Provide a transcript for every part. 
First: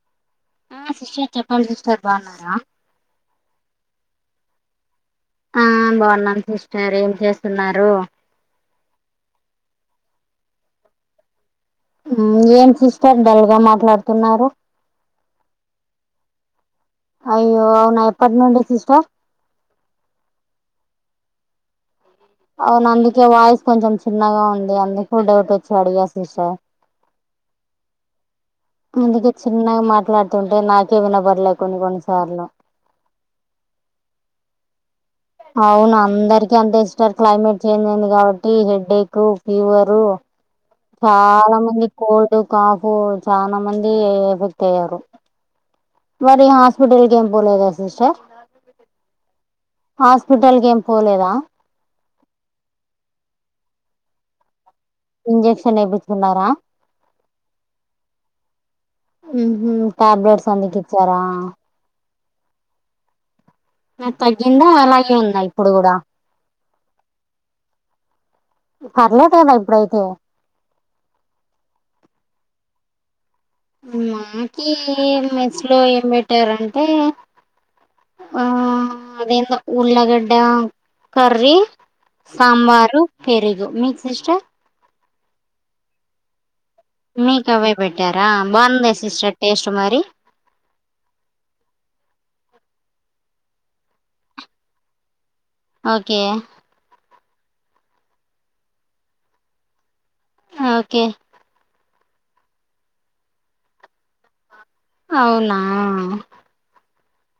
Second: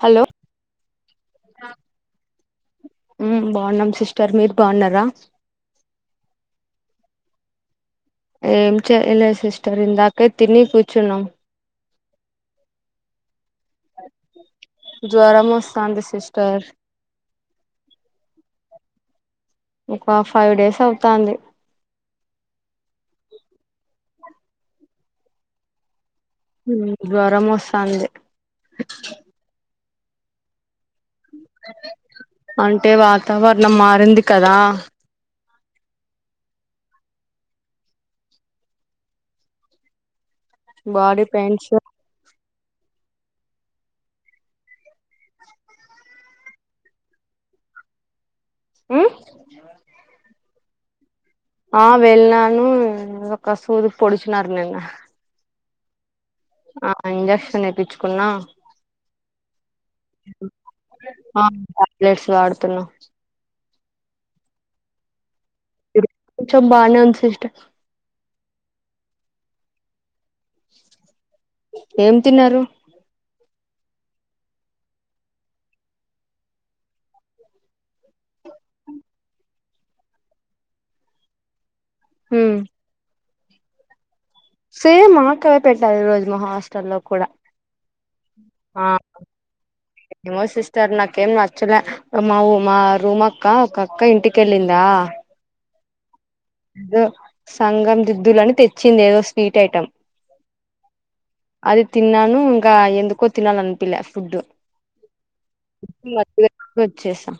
Hello ఆ sister చెప్పండి sister బావున్నారా! ఊ బావున్నాం. సిస్టర్ మీరు బావున్నారా! ఆ బావున్నాను సిస్టర్ ఏం జేస్తున్నారు. ఏం చెయలేదు సిస్టర్ ఇందాకే తిని కూర్చున్నాం. ఊ ఏం సిస్టర్ డల్ గా మాట్లాడుతున్నారు. జ్వరం వోస్తంది సిస్టర్ అయ్యో అవునా! ఎప్పటి నుండి సిస్టర్ ఒక ఫైవ్ డేస్ అవుతాంది. అవును అందుకే వాయిస్ కొంచెం చిన్నగా ఉంది. అందుకు డౌట్ వోచ్చి అడిగా సిస్టర్ ఉ జ్వరం ఒస్తాంధీ. అందుకే చిన్నగ మాట్లాడుతుంటే నాకే వినపడలే కొన్ని కొన్నిసార్లు. అంటే వాతావరణం మారింది కదా అవును అందరికిీ అంత ఇష్టారు క్లైమేట్ చేంజ్ అయింది కాబట్టి హెడ్ ఎక్ ఫీవరు బాడీ చాలా పెయిన్స్ మంది కోల్డ్ కాఫ్ చాలా మంది ఎఫెక్ట్ అయ్యారు మరి హాస్పిటల్ కి ఏం పోలేదా సిస్టర్ ఆమ్ హాస్పిటల్ కి ఏం పోలేదా ఆ వెళ్లాను ఒక సూదు పొడుచినారు నిన్న ఇంజెక్షన్ ఇపించుకున్నారా ఆ ఇంజక్షన్ నేప్పించుకున్నా ఉహుమ్ ట్యాబ్లెట్స్ అందుకి ఇచ్చారా ట్యాబ్లెట్స్ వాడుతున్నాం మరి తగ్గిందా అలాగే ఉందా ఇప్పుడు కూడా కొంచెం బాగానే ఉంది సిస్టర్ పర్లేదు కదా ఇప్పుడైతే ఏం తిన్నారు మాకి మెస్లో ఏం పెట్టారంటే ఆ అదేందో ఉళ్లగడ్డ కర్రి ఉమ్ సాంబారు పెరుగు మీక్ సిస్టర్ సేమ్ మాక్కవ పెట్టాల రోజు మహాస్ మీకు అవే పెట్టారా బాగుందా ఆ సిస్టర్ టేస్ట్ మరి ఏమో సిస్టర్ నాకేం నచ్చలే మా ఊ మా రూమ్ అక్క ఒక అక్క ఇంటికి వెళ్ళిందా ఓకే అదే సంగం దిద్దులని తెచ్చింది ఏదో స్వీట్ ఐటమ్ ఓకే అది తిన్నాను ఇంకా ఎందుకో తినాలి అనిపిలే ఫుడ్ అవునా వచ్చేసా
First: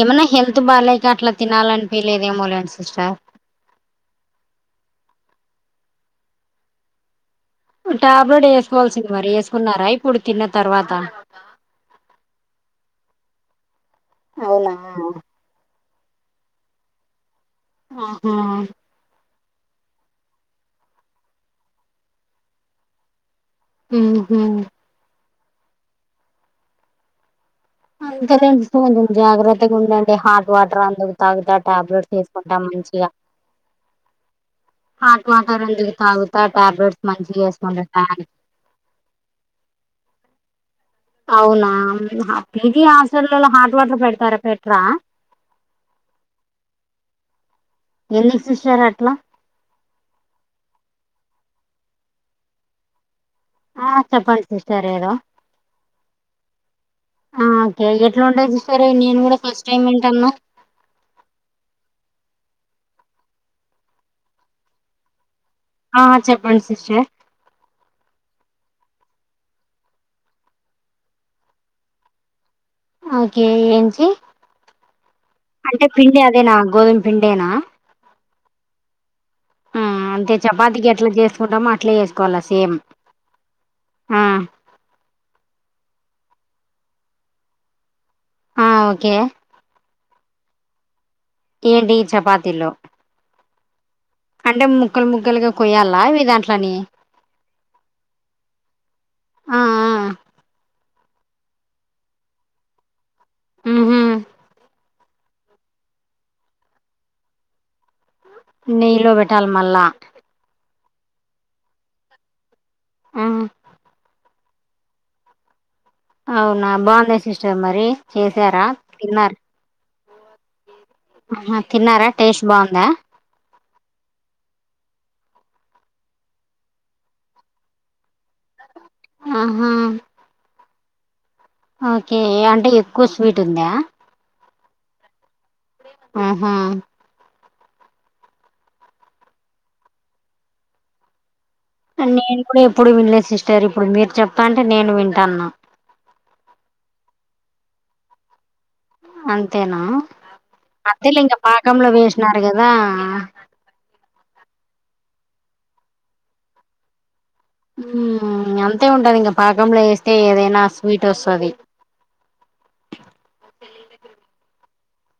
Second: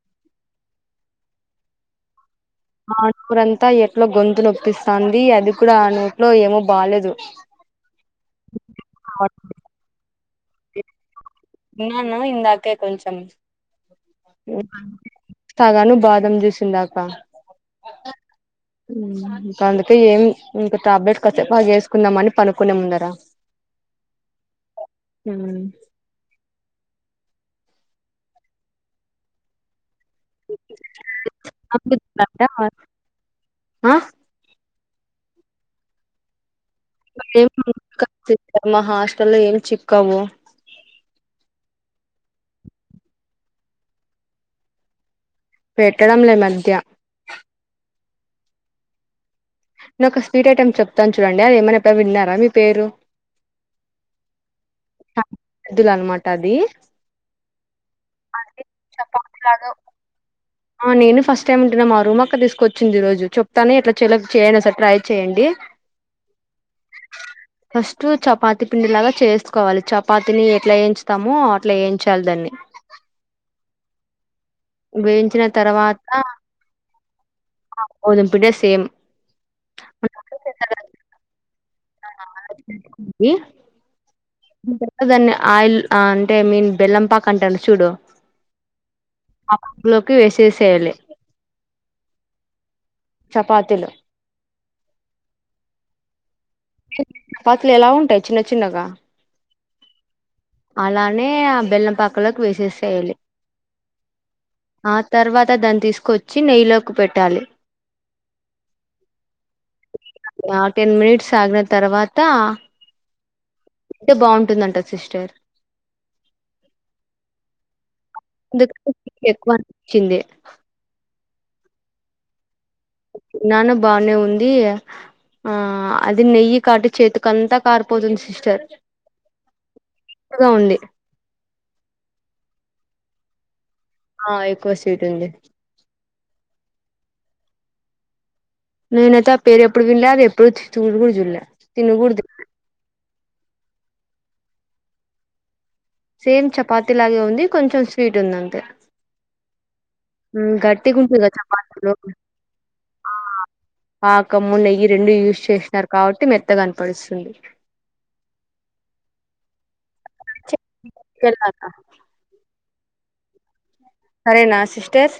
ఏమన్నా హెల్త్ బాలేక అట్లా తినాలని పిలేదు ఏమోలె ఆనేసి ఆ నూరంతా ఎట్లా గొంతు నొప్పిస్తుంది అది కూడా ఆ నూట్లో ఏమో బాలేదు ట్యాబ్లెట్ వేసుకోవాల్సింది మరి వేసుకున్నారా ఇప్పుడు తిన్న తర్వాత ఉన్నాను ఇందాక కొంచంచం అవునా సగాను బాదం చేసిందాకా ఆహా ఇంకా అందుకే ఏం ఇంకా టాబ్లెట్ కస్తే బాగా వేసుకుందాం అని పనుకునే ముందరా ఉహుమ్ హుమ్ అంత తెల్సిపోయింది జాగ్రత్తగా ఉండండి అంటే హాట్ వాటర్ అందుకు తాగుతా టాబ్లెట్ తీసుకుంటా మంచిగా హాట్ వాటర్ ఎందుకు తాగుతా ట్యాబ్లెట్స్ మంచిగా వేసుకుంటా ట్యాన్ కాని మా హాస్టల్లో ఏం చిక్కావు అవునా పిజి హాస్టల్ లలో హాట్ వాటర్ పెడతారే పెట్రా పెట్టడం లే మధ్య ఎందుకు సిస్టర్ అట్లా నేను ఒక స్వీట్ ఐటమ్ చెప్తాను చూడండి అది ఏమన్న ఎప్పుడన్న విన్నార మీ పేరు ఆ చెప్పండి సిస్టర్ ఏదో ఎద్దులు అనమాట అది ఆ ఓకే ఎట్లుంటది అది సిస్టర్ నేను చపాతి కూడా ఫస్ట్ లాగా టైమ్ ఇంటన్న ఆ నేను ఫస్ట్ టైమ్ విన్టున్న మా రూమ్ అక్క తీసుకొచ్చింది ఈ రోజు చెప్తానే ఎట్లాచెయ్యాలో చేయలి ఒకసారి ట్రై చేయండి ఆ చెప్పండి సిస్టర్ ఫస్ట్ చపాతి పిండిలాగా చేసుకోవాలి చపాతిని ఎట్లా వేయించతామో అట్లా ఏంచాలి దాన్ని ఓకే ఏంచి వేయించిన అంటే పిండి అదేనా గోధుమ పిండేనా ఆ గోధుమ్ పిండే సేమ్ ఆ అంతే చపాతికి ఎట్లా చేసుకుంటామో అట్లే చేసుకోవాలా సేమ్ మ్మ్ ఇంకెట్ట దాన్ని ఆయిల్ అంటే మీన్ బెల్లంపాక్ అంటారు చూడు ఆ ఓకే ఆ కప్పులోకి వేసేసేయాలి ఏంటి చపాతీలో చపాతీలు అంటే ముక్కలు ముక్కలుగా కొయ్యాలా అవి దాంట్లోని పాతిలు ఎలా ఉంటాయి చిన్న చిన్నగా ఆ ఆ అలానే ఆ బెల్లం పాకలోకి వేసేసేయాలి మ్మ్ హ్మ్ ఆ తర్వాత దాన్ని తీసుకొచ్చి నెయ్యిలోకి పెట్టాలి నెయ్యిలో వెట్టాల మళ్ళా ఆ టెన్ మినిట్స్ ఆగిన తర్వాత ఆ టే బాగుంటుందంట సిస్టర్ అవునా బావుందా సిస్టర్ మరి చేసారా దుకు తిన్నారు ఎక్కువ అనిపిచ్చింది ఆహా తిన్నారా టేస్ట్ బావుందా నాన్న బానే ఉంది ఆ అది నెయ్యి కాటి చేతికి అంతా కారిపోతుంది సిస్టర్ ఆహా త్తగ ఉంది ఓకే అంటే ఎక్కువ స్వీట్ ఉందా ఆ ఎక్కువ స్వీట్ ఉంది ఉ హ్మ్ నేనైతే ఆ పేరు ఎప్పుడు విన్లే అది ఎప్పుడు చూడ్ను కూడ చూడ్ల నేను కూడా ఎప్పుడు వినలేదు సిస్టర్ ఇప్పుడు మీరు చెప్తాంటే నేను వింటన్న సేమ్ చపాతి లాగే ఉంది కొంచెం స్వీట్ ఉంది అంతే అంతేనా ఉమ్, గట్టిగా అంతే లే ఉంటుంది కదా ఇంక పాకంలో చపాతీలో వేసినారు కదా పాకము నెయ్యి రెండు యూజ్ చేసినారు కాబట్టి మెత్తగనపడుస్తుంది మ్మ్ అంతే ఉంటది ఇంకా పాకంలో వేస్తే ఏదైనా స్వీట్ వస్తది చెప్పించుకెళ్ళాలా? సరేనా సిస్టర్స్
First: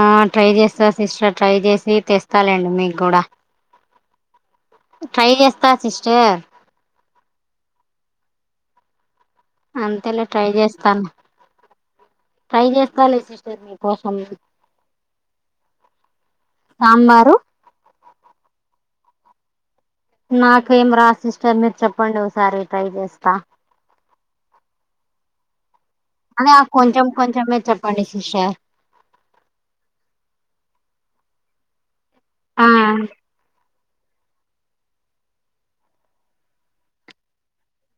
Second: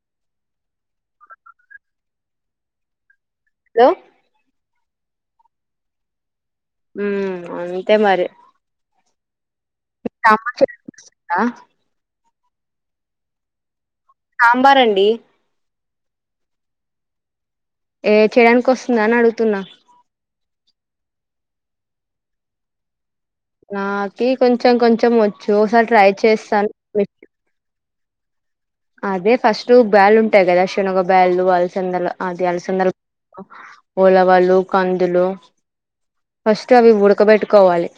ఆ ట్రై చేస్తా సిస్టర్ ట్రై చేసి తెస్తలెండి మీకు కూడా హలో ట్రై చేస్తా సిస్టర్ మ్మ్ అంతే మరి అంతేలే ట్రై సాంబార్ చేస్తాను చేయాలా? ట్రై చేస్తాలే సిస్టర్ మీకోసం సాంబార్ అండి సాంబారు ఏ చేయడానికి వస్తుందా అని అడుగుతున్నా నాకేం రాదు సిస్టర్ మీరు చెప్పండి ఒకసారి ట్రై జేస్తా నాకి కొంచెం కొంచెం వచ్చు ఒకసారి ట్రై అదె ఆ చేస్తాను కొంచెం కొంచెమే చెప్పండి సిస్టర్ అదే ఫస్ట్ బ్యాల్ ఉంటయి గదా శనగ బ్యాళ్ళు, అలసందల అది ఆ అలసందల ళ్ళు ఉలవలు, కందులు ఫస్ట్ అవి ఉడకబెట్టుకోవాలి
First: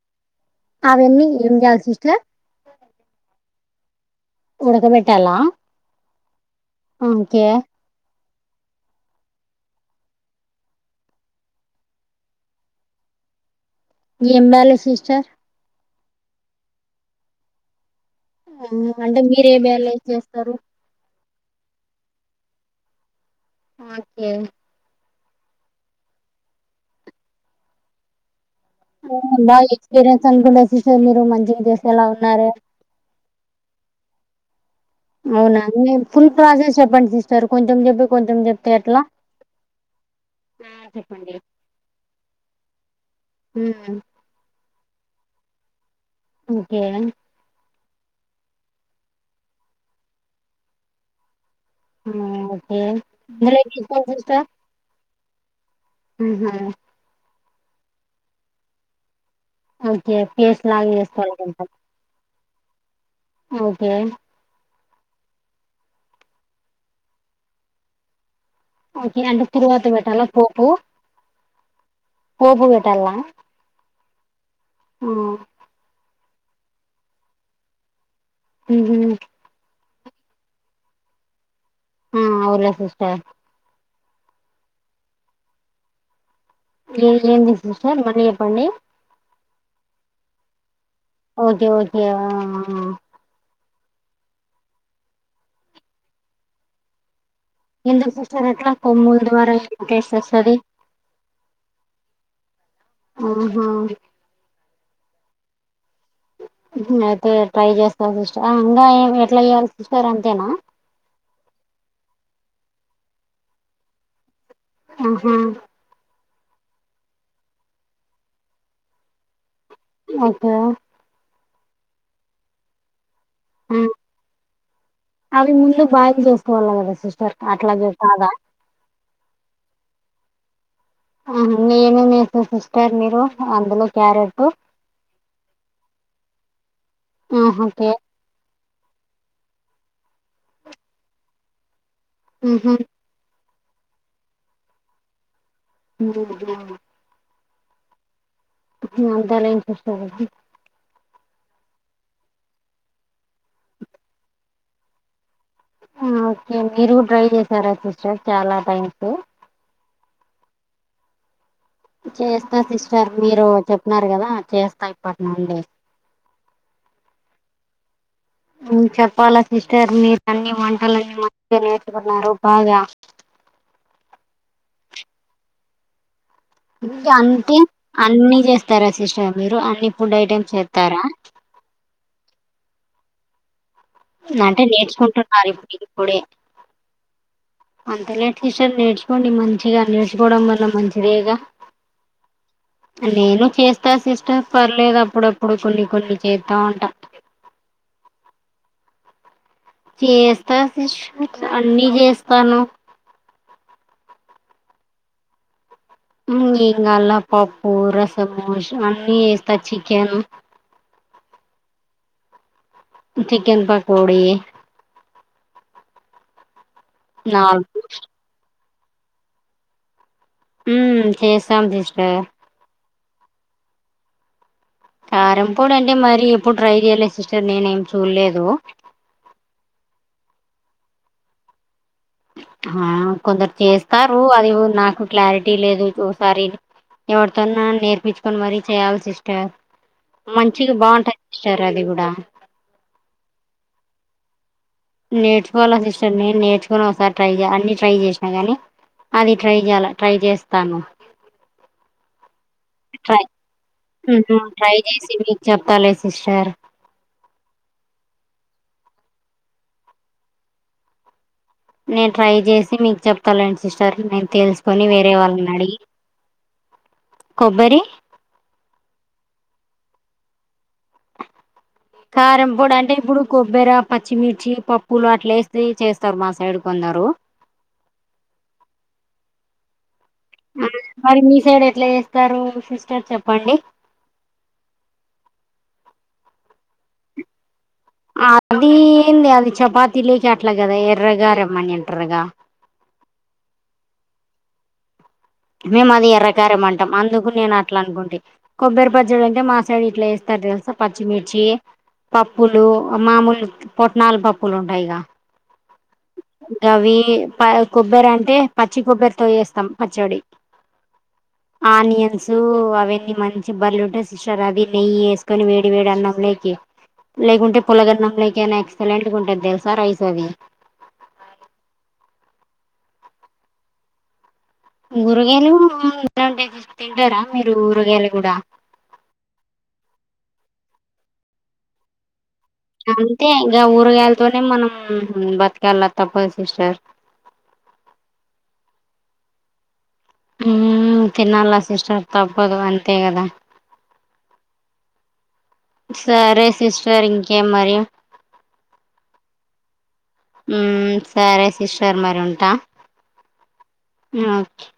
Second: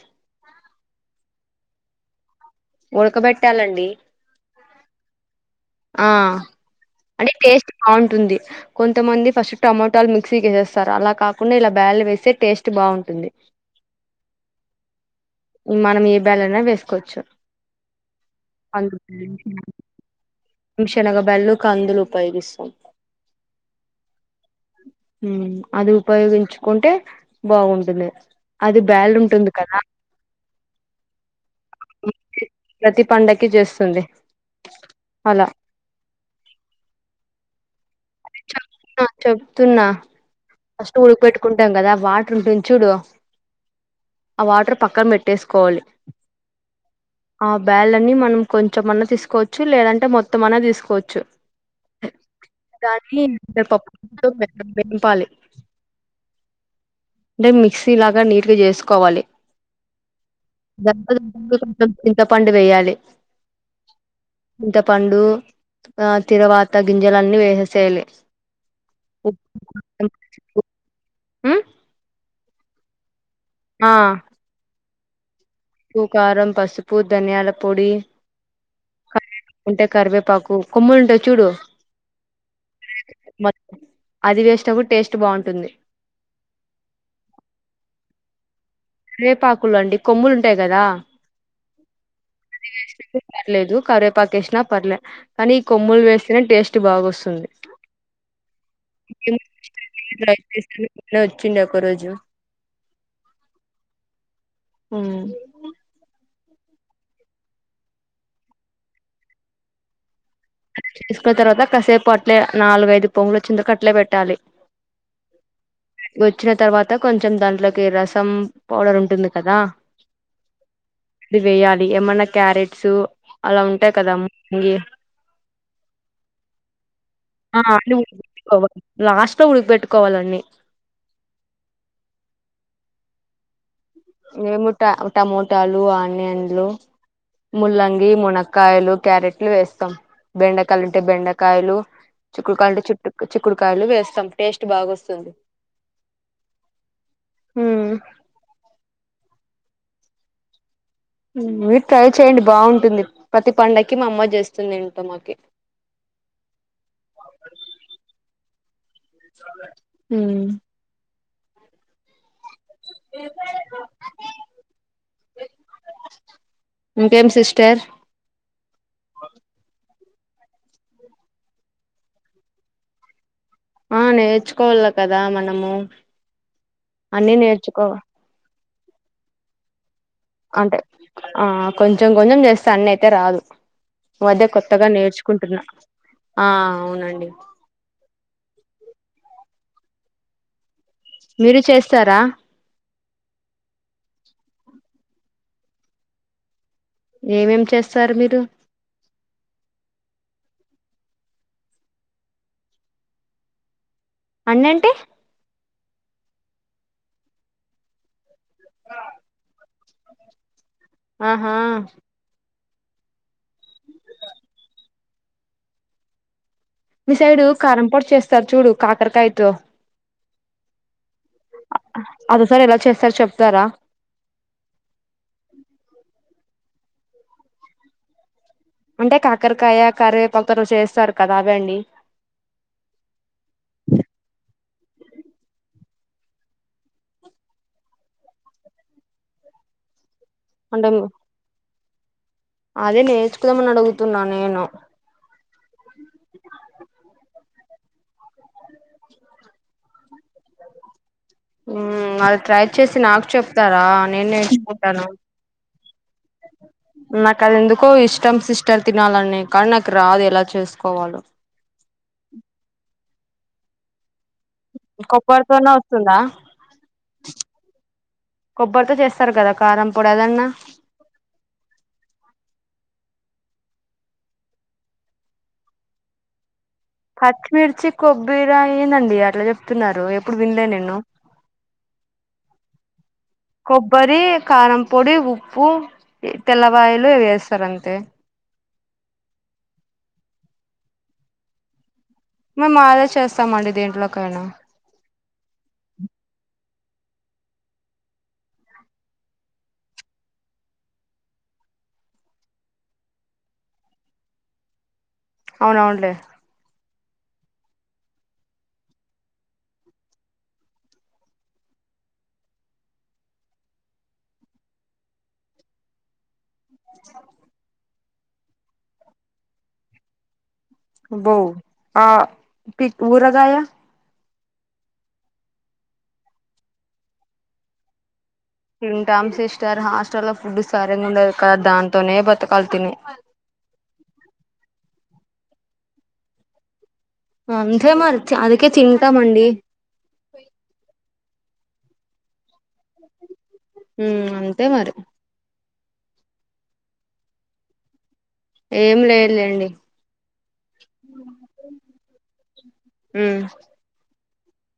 అవన్నీ ఏం చేయాలి సిస్టర్ ఉడకబెట్టాలండి ఉడకబెట్టాలా ఆ అంటే ఓకే టేస్ట్ బావుంటుంది కొంతమంది ఫస్ట్ టమోటాలు మిక్సీ కేసేస్తారు అలా కాకుండా ఇలా బ్యాడ్లు వేసే టేస్ట్ బావుంటుంది ఏం బ్యాడ్లు సిస్టర్ మనం ఏ బ్యాడ్లయినా వేసుకోవచ్చు అంటే మీరే బ్యాడ్లు యూస్ చేస్తరు మ్ శనగ బ్యాడ్లు, కందులు ఉపయోగిస్తాం ఓకే ఉమ్ అది ఉపయోగించుకుంటే బావుంటుంది ఆ బాగ ఎక్స్పీరియన్స్ అనుకుంట సిస్టర్ మీరు మంచిగ చేసేలా ఉన్నారు ప్రతి పండక్కి చేస్తుంది అలా అవునా మీర్ ఫుల్ ప్రాసెస్ చెప్పండి సిస్టర్ కొంచెం జెప్పి కొంచెం జెప్తే ఎట్లా ఆ చెప్తున్నా ఆ ఫస్ట్ ఉడక చెప్పండి పెట్టుకుంటాం కదా అ వాటర్ ఉంటుంది చూడు ఉమ్ ఆ వాటర్ పక్కన పెట్టేసుకోవాలి ఓకే ఆ బ్యాడ్న్నీ మనం కొంచెమన్న తీసుకోవచ్చు లేదంటే మొత్తంమన్న తీసుకోవచ్చు ఆ దాన్ని ఇందులో పె పప్పు తీసుకోండి [inaudible] తో మే [inaudible] పాలి ఉమ్ హ్ అంటే మిక్సీ లాగా నీట్గా జేసుకోవాలి ఓకే పేస్ట్ లాగా చేసుకోవాలి కొంచెం చింత పండు వేయాలి ఓకే చింత పండు ఆ తరువాత గింజలన్నీ వేసేసెయాలి ఓకే అండి తురువాత పెట్టలా పోపూ ఆ పోపు బెట్టాల ఆ ఆ ప్పు, కారం, పసుపు, ధనియాల పొడి ఉహు ఉంటే కరివేపాకు కొమ్మలు ఉంటద్ చూడు ఆ అవున్లే సిస్టర్ అది వేస్టప్పుడు టేస్ట్ బాగుంటుంది ఎ ఏంది సిస్టర్ మల్లి చెప్పండి రేపాకులండి కొమ్ములు ఉంటాయి గదా ఓకె ఓకె ఆ ఆ! వేేస్తేనే పర్లేదు కరివేపాక వేసినా పర్లేదు కానీ ఈ కొమ్ములు వేస్తేనే టేస్ట్ బాగాస్తుంది ఎందుకు సిస్టర్ అట్ల కొమ్ముల ద్వారా టెస్ట్ ట్రై వస్తది చేశాను నిన్నే వచ్చిండే ఒక రోజు ఆహా ఊ అయితే ట్రై చేస్తావు సిస్టర్ ఆ ఇంకా ఏమీ ఎట్లా చెయాలి సిస్టర్ అంతేనా చేసుకున్న తర్వాత కాసేపు అట్లే నాలుగైదు పొంగులు వచ్చిందకు అట్లే పెట్టాలి ఉహు వచ్చిన తర్వాత కొంచెం దాంట్లోకి రసం పౌడర్ ఉంటుంది కదా అచ్చ ఇది వేయాలి ఏమన్నా క్యారెట్స్ అలా ఆ, ఉంటాయి కదా ముగి అవి ముందు బాయిల్డ్ చేసుకోవాలి కదా సిస్టర్ ఆ అట్లాగే [unintelligible] కాదా ట్టుకోవాలి లాస్ట్ లో ఉడకపెట్టుకోవాలండి అందులో ఏమేం ఏస్తారు సిస్టర్ మీరు అందులో క్యారెట్ మేము ట టమోటాలు ఆనియన్లు ఆహా, ఓకే ముల్లంగి మున కాయలు క్యారెట్లు వేస్తాం బెండకాయలు అంటే బెండకాయలు చుకుకాయలుంటే చుట్టు చిక్కుడుకాయలు వేస్తాం టేస్ట్ బాగాస్తుంది ఉ [unintelligible] ఊ అంతేలెండి సిస్టర్ ఇగ మీరు ట్రై చెయ్యడి బాగుంటుంది ప్రతి పండకి మా అమ్మ చేస్తుంది ఏంటో మాకి ఆ ఓకే మీరు కూడ ట్రై చేసారా సిస్టర్ చాలా థ్యాంక్స్ ఊ చేస్తా సిస్టర్ మీరు చెప్నరు కదా చేస్తా ఇప్పటి నుండి ఇంకేం సిస్టర్ ఉ చెప్పాలా సిస్టర్ మీరు అన్ని వంటలన్నీ మంచిగా నేర్చుకున్నారు బాగా ఆ నేర్చుకోవాల కదా మనము ఇకా అన్ని అంటే నేర్చుకో అన్ని చేస్తారా సిస్టర్ మీరు అన్ని ఫుడ్ ఐటెమ్ అంటే ఆ కొంచెం కొంచెం చేస్తే అన్ని అయితే రాదు ఈ మధ్య అంటే కొత్తగా నేర్చుకుంటున్నారు నేర్చుకుంటున్నా ఇప్పుడు ఆ అవునండి అంతలే టీచర్ నేర్చుకోండి మంచిగా నేర్చుకోవడం వల్ల మంచిదేగా మీరు చేస్తారా నేను చేస్తా సిస్టర్ పర్లేదు అప్పుడప్పుడు కొన్ని కొన్ని చేస్తా ఉంటా ఏమేం చేస్తారు మీరు చేస్తా సిస్టర్ అన్ని చేస్తాను అన్నంటె ఇం ఏంగాలా పప్పు రసమోష్ అన్నీ చేేస్తా చికెన్ ఆహా చికెన్ పకోడి మీ సైడు నాల్ కారం పొడి చేస్తారు చూడు కాకరకాయతో ఊ చేస్ అది ఓ సార్ ఎలా చేస్తారు చెప్తారా కారంపొడి అంటే మరి ఎప్పుడు ట్రై చెయ్యలే సిస్టర్ నేను ఏమి చూడలేదు అంటే కాకరకాయ కరవేపకతో చేస్తారు కదా అవే అండి ఆ కొందరు చేస్తారు అది ఉ నాకు క్లారిటీ లేదు చూసారి ఎవరితోన్నా నేర్పించుకొని మరి చేయాలి సిస్టర్ మంచిగా అంటే బాగుంటది సిస్టర్ అది కూడా అదే నేర్చుకుదామని అడుగుతున్నా నేను నేర్చుకోవాలా సిస్టర్ నేను నేర్చుకుని ఒకసారి ట్రై చేయ అన్ని ట్రై జేసినా కాని అది ట్రై జేయాల ట్రై జేస్తాను ఊమ్ అది ట్రై చేసి ట్రై నాకు చెప్తారా నేను ట్రై నేర్చుకుంటాను చేసి మీకు చెప్తాలే సిస్టర్ నాకదెందుకో ఇష్టం సిస్టర్ తినాలని కానీ నాకు రాదు ఎలా చేసుకోవాలో నేను ట్రై జేసి మీకు చెప్తాలెండి సిస్టర్ నేను తెల్స్ కొని వేరే కొబ్బరితోనే వాళ్ళనడిగి వస్తుందా కొబ్బరి కొబ్బరితో చేస్తారు కదా కారంపొడి అదన్నా క్యారం బొడంటే ఇప్పుడు కొబ్బర పచ్చిమిర్చి పప్పులు అట్లేసి చేస్తారు మా సైడు కొందరు పచ్చిమిర్చి కొబ్బిర ఏందండి అట్ల జెప్ తున్నారు ఎప్పుడు విన్ మరి మీ సైడ్ ఎట్ల జేస్తారు సిస్టర్ చెప్పండి బ్బరి కారంపొడి ఉప్పు తెల్లవాయలు ఇవేస్తరంతే ఆ అదీ ఏంది అది చపాతీ లేకి అట్ల గదా ఎర్రగారం అని అంట్రర్ గా మేమ్మాదే చేస్తామండి దేంట్లోకైనా మేమది ఎర్రకారమంటం అందుకు నేను అట్లనుకుంటి కొబ్బరి పచ్చడంటే మా సైడ్ ఇట్ల జేస్తరు తెలుసా పచ్చిమిర్చి పప్పులు మామూలు పొట్నాల్ పప్పులుంటాయి గ అవునవునులే గవి ప కొబ్బరంటే పచ్చి కొబ్బరితో జేస్తం పచ్చడి ఆనియన్సు అవన్నీ మంచి బలుంటయి సిస్టర్ అవి నెయ్యి ఏసుకొని వేడి వేడి అన్నాం లే కి లేకుంటే పులగన్నం లేకయినా ఎక్సలెంటుగుంటది తెలుసా రైస్ అది అబ్బో ఆ పిక్ ఊరగాయా ఊరగాయలు [unintelligible] తింటాడా మీరు ఊరగాయలు గూడా తింటాం సిస్టర్ హాస్టల్ లో ఫుడ్ సరింగుండదు కదా దాంతోనే బ అంతే ఇంగ ఊరుగాయళ్తోనే మనం బత్కాల తప్పదు సిస్టర్ అంతే మరి అంద్కే తింటామండి ఊమ్ తినాల సిస్టర్ తప్పదు అంతే గదా ఊమ్ అంతే మరి సరే సిస్టర్ ఇంకేం మరి ఏం లేద్ లెండి ఊ సరే సిస్టర్ మరుంటా ఉమ్ ఓకే